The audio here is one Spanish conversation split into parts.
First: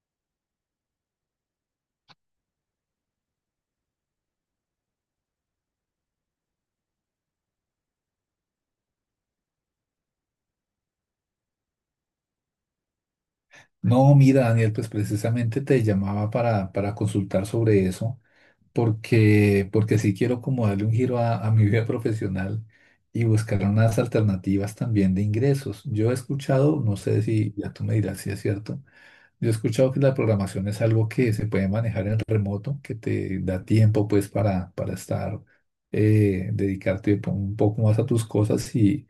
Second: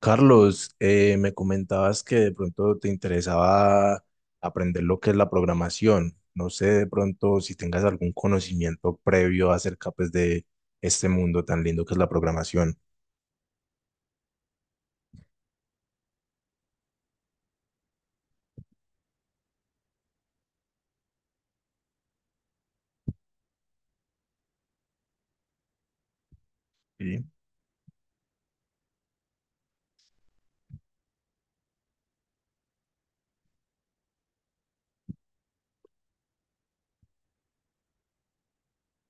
Carlos, me comentabas que de pronto te interesaba aprender lo que es la programación. No sé de pronto si tengas algún conocimiento previo acerca pues, de este mundo tan lindo que es la programación. No, mira, Daniel, pues precisamente te llamaba para consultar sobre eso, porque sí quiero como darle un giro a mi vida profesional y buscar unas alternativas también de ingresos. Yo he escuchado, no sé Sí, si ya tú me dirás si es cierto, yo he escuchado que la programación es algo que se puede manejar en remoto, que te da tiempo pues para estar, dedicarte un poco más a tus cosas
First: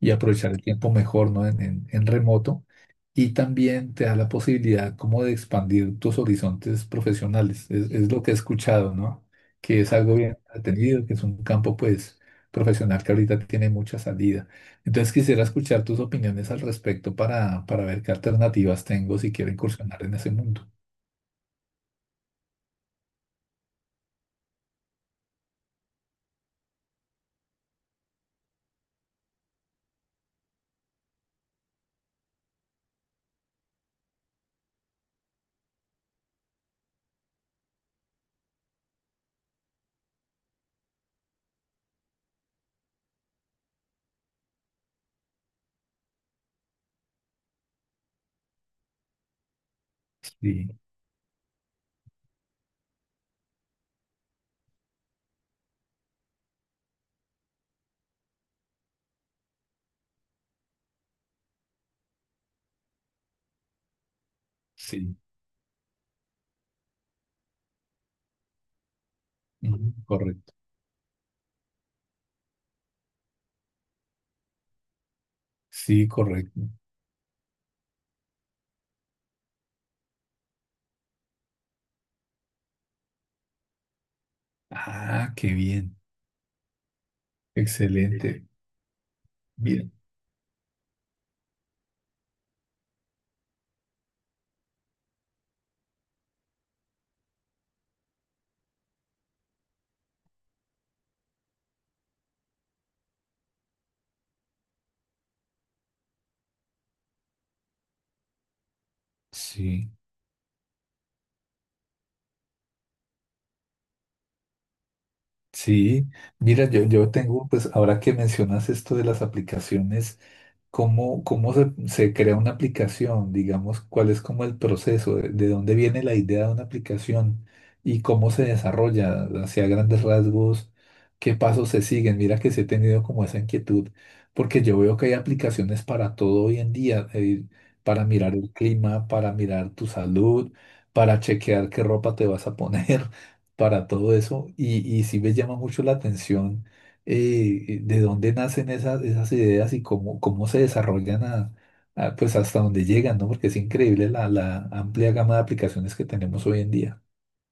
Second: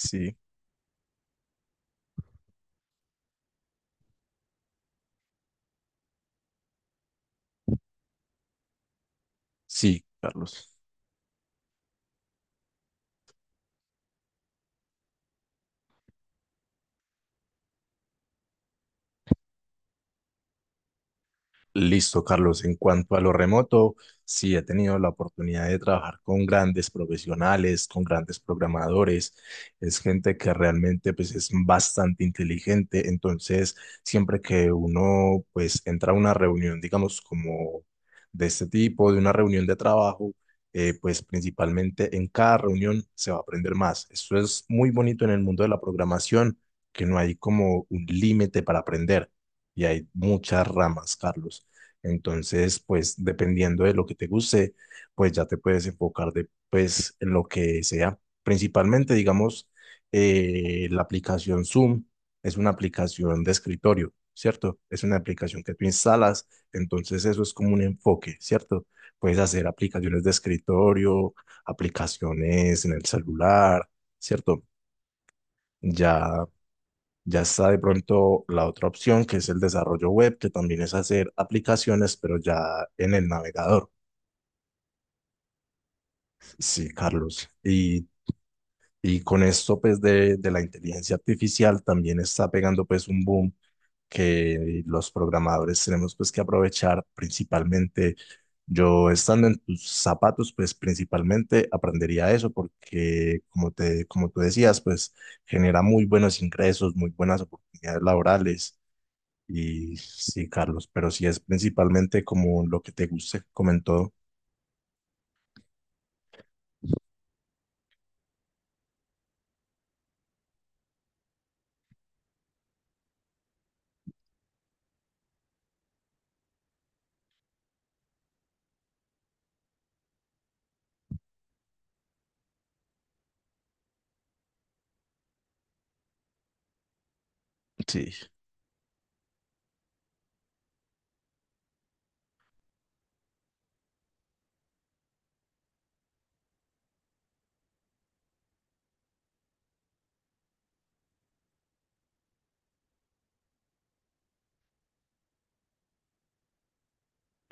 y aprovechar el tiempo mejor, ¿no? En en remoto, y también te da la posibilidad como de expandir tus horizontes profesionales. Es lo que he escuchado, ¿no? Que es Sí, algo bien Carlos. atendido, que es un campo pues profesional que ahorita tiene mucha salida. Entonces quisiera escuchar tus opiniones al respecto para ver qué alternativas tengo si quiero incursionar en ese mundo. Listo, Carlos. En cuanto a lo remoto, sí he tenido la oportunidad de trabajar con grandes profesionales, con grandes programadores. Es gente que realmente pues es bastante inteligente. Entonces, siempre que uno pues entra a una reunión, digamos, como de este tipo, de una reunión de trabajo, pues principalmente en cada reunión se va a aprender más. Eso es muy bonito en el mundo de la programación, que no hay como un límite para aprender y hay muchas Sí, ramas, Carlos. Entonces, pues dependiendo de lo que te guste, pues ya te puedes enfocar de, pues, en lo que sea. Principalmente, digamos, la aplicación Zoom es una aplicación de escritorio, ¿cierto? Es una sí, aplicación que tú instalas, entonces eso es como un enfoque, ¿cierto? Puedes hacer ujú, aplicaciones de correcto. escritorio, aplicaciones en el celular, ¿cierto? Sí, Ya correcto. ya está de pronto la otra opción, que es el desarrollo web, que también es hacer aplicaciones, pero ya en el navegador. Ah, qué bien. Sí, Carlos. Excelente. Y con esto, Bien. pues, de la inteligencia artificial también está pegando, pues, un boom que los programadores tenemos, pues, que aprovechar principalmente. Yo estando en tus zapatos, pues, principalmente aprendería eso porque, como te, como tú decías, pues, genera muy buenos ingresos, muy buenas oportunidades laborales. Sí. Y sí, Carlos, pero sí es principalmente como lo que te guste, comentó. Sí, mira, yo tengo, pues ahora que mencionas esto de las aplicaciones, ¿cómo, cómo se crea una aplicación? Digamos, ¿cuál es como el proceso? De dónde viene la idea de una aplicación? ¿Y cómo se desarrolla? Hacia grandes rasgos, ¿qué pasos se siguen? Mira que sí he tenido como esa inquietud, porque yo veo que hay aplicaciones para todo hoy en día, para Sí, mirar el clima, para mirar tu salud, para chequear qué ropa te vas a poner, para todo eso. Y sí me llama mucho la atención de dónde nacen esas, esas ideas y cómo, cómo se desarrollan a, pues hasta dónde llegan, ¿no? Porque es increíble la amplia gama de aplicaciones que tenemos hoy en día.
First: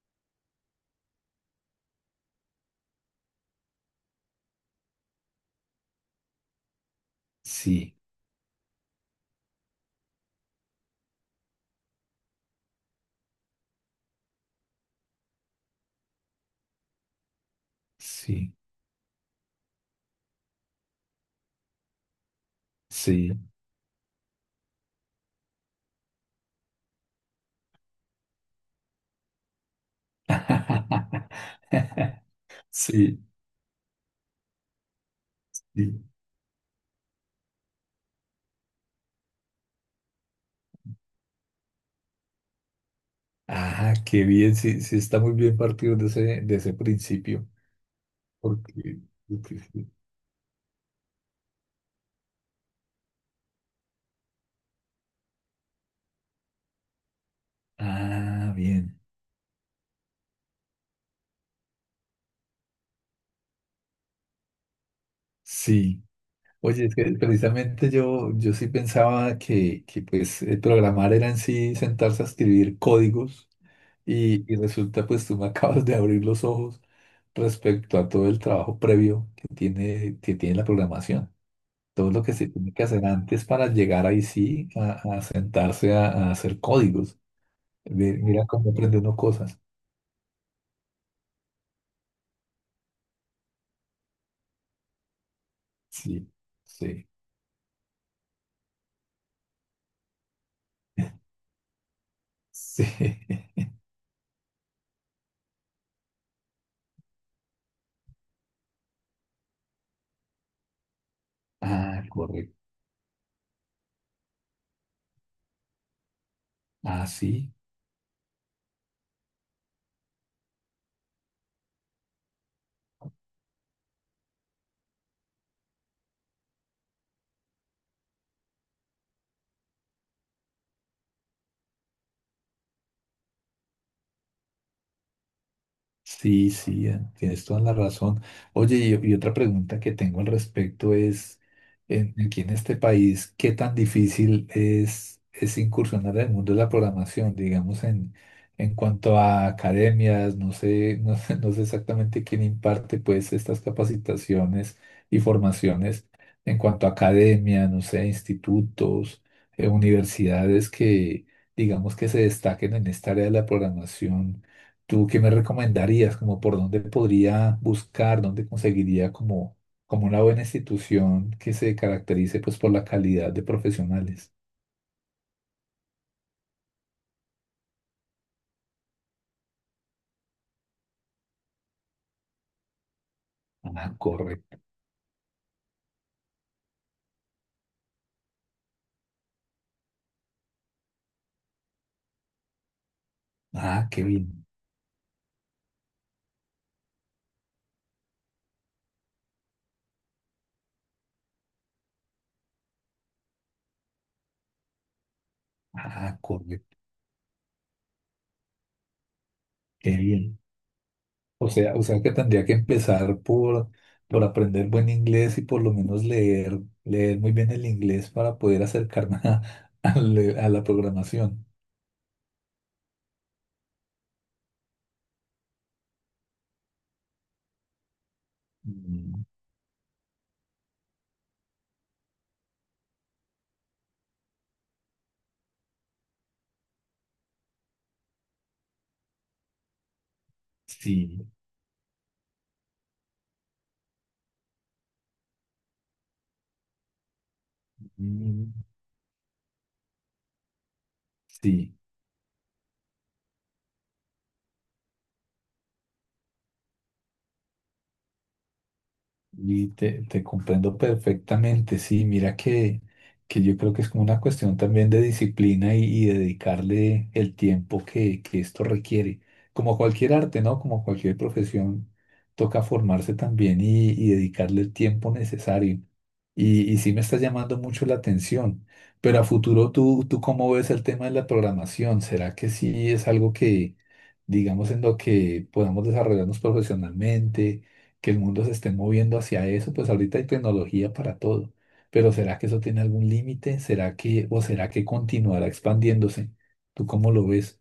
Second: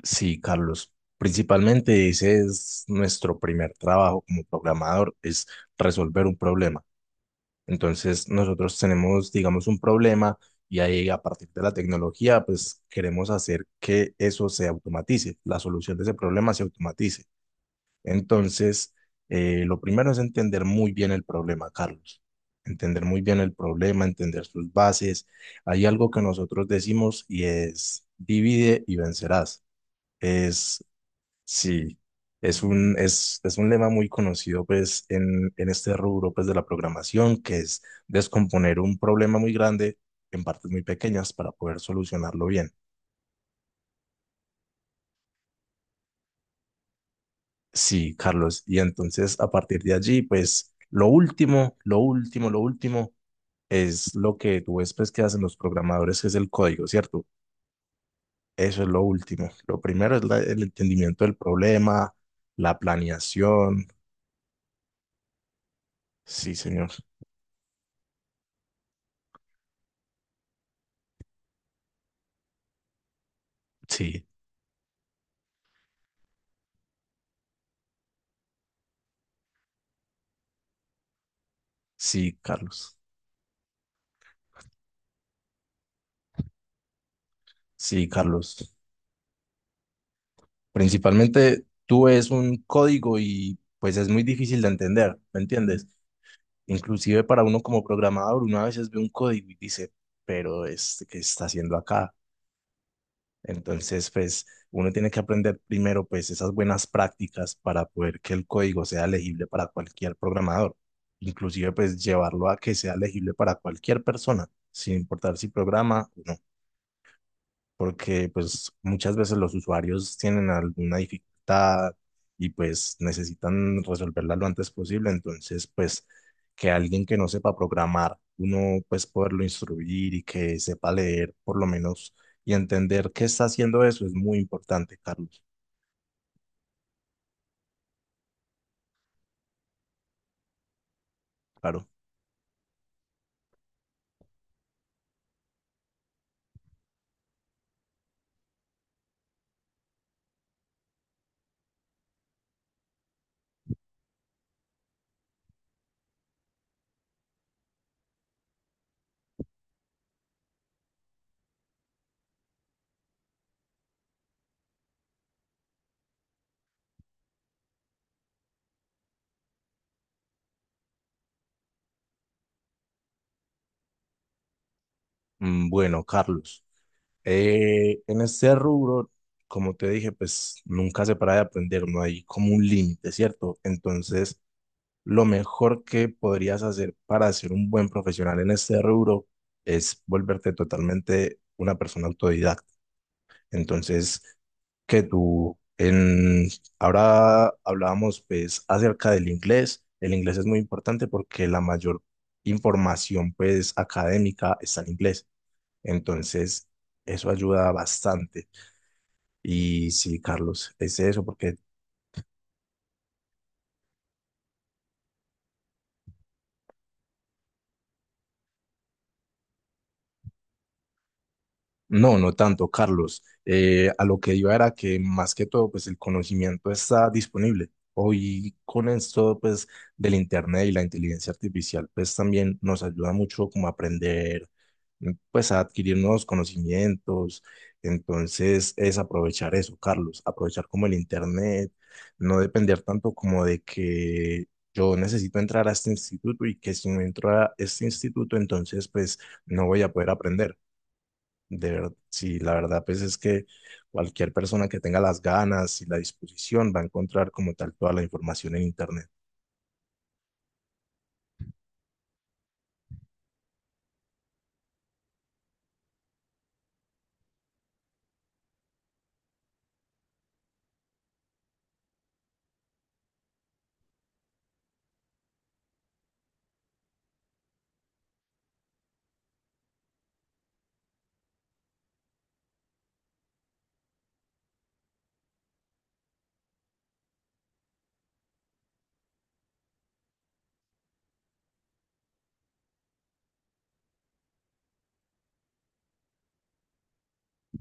sí, Carlos. Principalmente ese es nuestro primer trabajo como programador, es resolver un problema. Sí, Entonces nosotros tenemos, digamos, un problema y ahí a partir de la tecnología, pues queremos hacer que eso se automatice, la solución de ese problema se automatice. sí, Entonces, lo primero es entender muy bien el problema, Carlos. Entender muy sí. bien el problema, entender sus bases. Hay algo que nosotros decimos y es divide y vencerás. Es, sí, Sí, es un lema muy conocido pues en este sí. rubro pues de la programación, que es descomponer un problema muy grande en partes muy pequeñas para poder solucionarlo bien. Ah, qué bien, sí, sí está muy bien partido de ese principio. Sí, Carlos. Y Porque, entonces, a porque partir sí. de allí, pues lo último, lo último, lo último es lo que tú ves pues, que hacen los programadores, que es el código, ¿cierto? Ah, Eso es bien. lo último. Lo primero es la- el entendimiento del problema, la planeación. Sí. Sí, Oye, señor. es que precisamente yo sí pensaba que pues el programar era en sí sentarse a escribir códigos, Sí, y resulta pues tú me acabas de abrir los ojos respecto a todo el trabajo previo que tiene la programación. Todo lo que sí, se tiene que Carlos. hacer antes para llegar ahí sí a sentarse a hacer códigos. Sí, Mira Carlos. cómo aprende uno cosas. Principalmente tú ves un código y pues es muy difícil de entender, ¿me entiendes? Sí, sí, Inclusive para uno como programador, uno a veces ve un código y dice, pero este, ¿qué está haciendo acá? sí. Entonces, pues uno tiene que aprender primero pues esas buenas prácticas para poder que el código sea legible para cualquier programador, inclusive pues Ah, llevarlo correcto. a que sea legible para cualquier persona, sin importar si programa o no, Ah, sí. porque pues muchas veces los usuarios tienen alguna dificultad y pues necesitan resolverla lo antes posible, entonces pues que alguien que no sepa programar, uno pues poderlo instruir y que sepa leer por lo menos y entender qué está haciendo eso es muy importante, Carlos. Sí, sí, tienes toda la razón. Oye, y otra pregunta que tengo al respecto es, Claro. Aquí en este país, ¿qué tan difícil es incursionar en el mundo de la programación, digamos, en cuanto a academias? No sé, no sé, no sé exactamente quién imparte pues estas capacitaciones y formaciones en cuanto a academia, no sé, institutos, universidades que, digamos, que se destaquen en esta área de la programación. ¿Tú qué me recomendarías? Como por dónde podría buscar, dónde conseguiría como, como una buena institución que se caracterice pues por la calidad de profesionales. Mm, bueno, Carlos, en este rubro, como te dije, pues nunca se para de aprender, no hay como un límite, ¿cierto? Ah, Entonces, correcto. lo mejor que podrías hacer para ser un buen profesional en este rubro es volverte totalmente una persona autodidacta. Ah, qué Entonces, bien. que tú en ahora hablábamos pues acerca del inglés. El inglés es muy importante porque la mayor información pues académica está en inglés. Ah, Entonces, correcto. eso ayuda bastante. Y Qué sí, bien. Carlos, es eso porque O sea que tendría que empezar por aprender buen inglés y por lo menos leer, leer muy bien el inglés para poder acercarme a, a la programación. no, no tanto, Carlos. A lo que iba era que más que todo, pues el conocimiento está disponible. Hoy con Mm, esto, pues del Internet y la inteligencia artificial, pues también nos ayuda mucho como a aprender, pues a adquirir nuevos conocimientos. Entonces es aprovechar eso, Carlos, aprovechar como el Sí. Internet, no depender tanto como de que yo necesito entrar a este instituto y que si no entro a este instituto, Mm, entonces pues no voy a poder aprender. De Sí. verdad, sí, la verdad, pues es que cualquier persona que tenga las ganas y la disposición va a encontrar como tal toda la información en Internet. Y te comprendo perfectamente, sí, mira que yo creo que es como una cuestión también de disciplina y dedicarle el tiempo que esto requiere. Como cualquier arte, ¿no? Como cualquier profesión, toca formarse también y dedicarle el tiempo necesario. Y sí me está llamando mucho la atención, pero a futuro tú, ¿tú cómo ves el tema de la programación? ¿Será que sí es algo que, digamos, en lo que podamos desarrollarnos profesionalmente? Que el mundo se esté moviendo hacia eso, pues ahorita hay tecnología para todo. Pero ¿será que eso tiene algún límite? ¿Será que, o será que continuará expandiéndose? ¿Tú cómo lo ves?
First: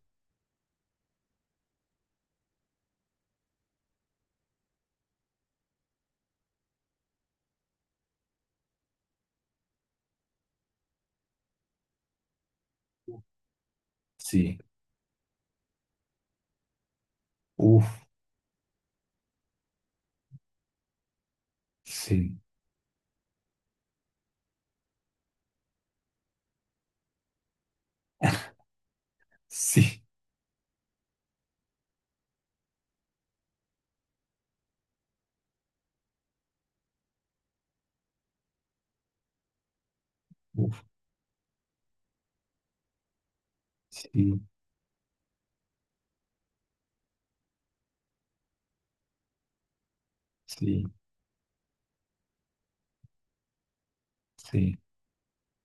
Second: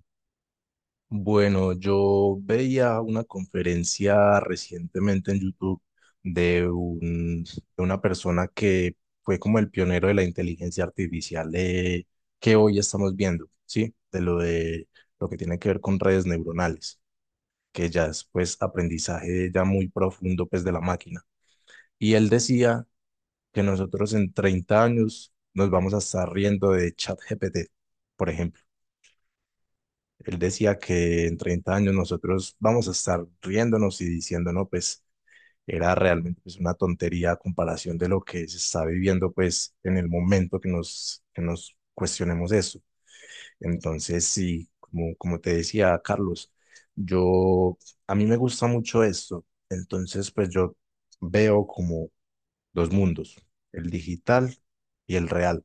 Bueno, yo veía una conferencia recientemente en YouTube de, un, de una persona que fue como el pionero de la inteligencia artificial que hoy estamos viendo, ¿sí? Sí, De lo que tiene que ver con redes neuronales, uf, que ya es pues aprendizaje ya muy profundo pues de la máquina. Y él sí, decía que nosotros en 30 años nos vamos a estar riendo de ChatGPT, por ejemplo. sí, Él decía que en 30 años nosotros vamos a estar riéndonos y diciendo, no, pues era realmente pues, una tontería a comparación de lo que se está viviendo pues en el momento uf, que nos cuestionemos eso. Entonces, sí, sí, como, como te decía, Carlos, yo, a mí me gusta mucho esto. Entonces, pues yo sí, veo como dos mundos, el digital y el real.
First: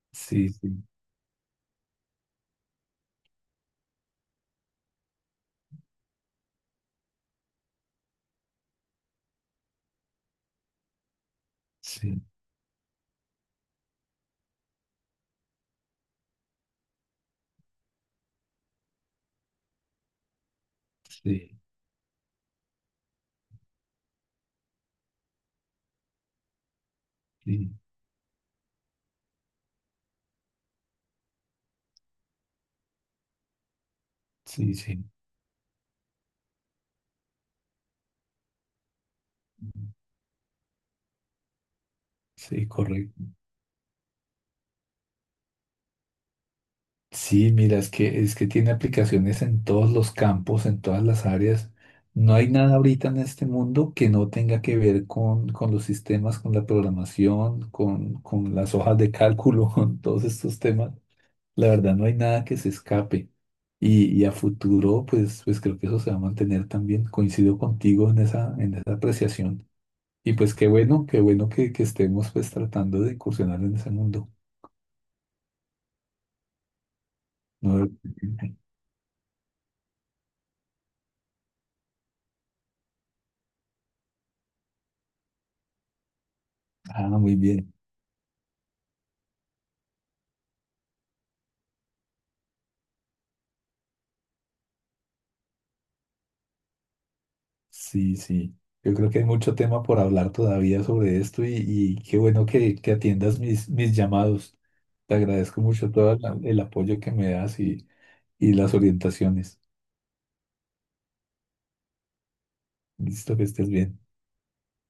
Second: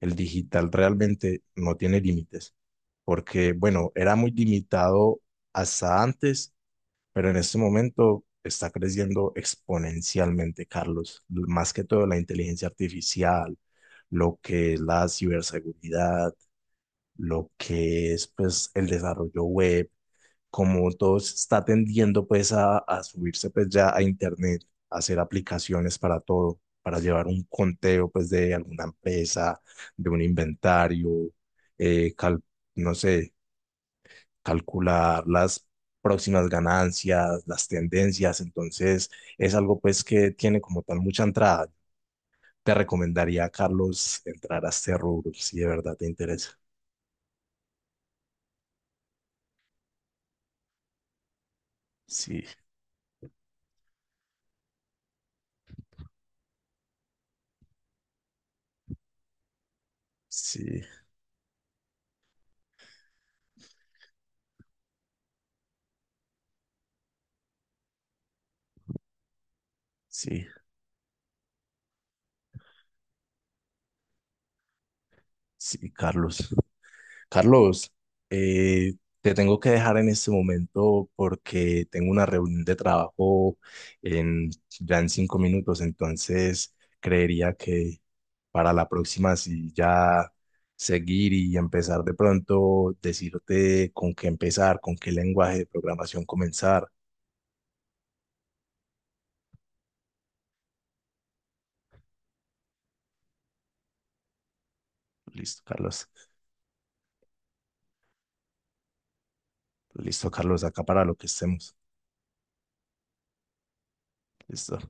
El sí, digital sí, realmente no tiene límites, porque bueno, era muy limitado hasta antes, pero en este momento está creciendo exponencialmente, Carlos, más que todo la sí, inteligencia artificial, lo que es la ciberseguridad, lo que es pues el desarrollo web, como todo se sí, está tendiendo pues a subirse pues ya a internet, a hacer aplicaciones para todo, para llevar un sí, conteo pues de alguna empresa, de un inventario, cal- no sé, sí, sí, sí, calcular las próximas ganancias, las tendencias, entonces es algo pues que tiene como tal mucha entrada. sí, Te correcto. recomendaría, Carlos, entrar a este rubro, si de verdad te interesa. Sí, mira, es que tiene aplicaciones en todos los campos, en todas las áreas. No Sí, hay nada ahorita en este mundo que no tenga que ver con los sistemas, con la programación, con las hojas de cálculo, con todos estos sí, temas. La verdad, no hay nada que se escape. Y a futuro, pues, pues creo que eso se va a mantener también. Coincido contigo en esa apreciación. Y sí, pues qué bueno que estemos pues tratando de incursionar en ese mundo. sí, Carlos. No, Carlos, eh, te tengo que dejar en este momento porque tengo una reunión de trabajo en, ya en 5 minutos, entonces ah, muy creería bien. que para la próxima, si ya seguir y empezar de pronto, decirte con qué empezar, con qué lenguaje de programación comenzar. Sí, sí. Yo creo que hay mucho tema por hablar todavía sobre esto y qué bueno que atiendas mis, mis llamados. Te agradezco Listo, mucho Carlos. todo el apoyo que me das y las orientaciones. Listo, Carlos, acá para lo que estemos. Listo, que estés bien. Listo.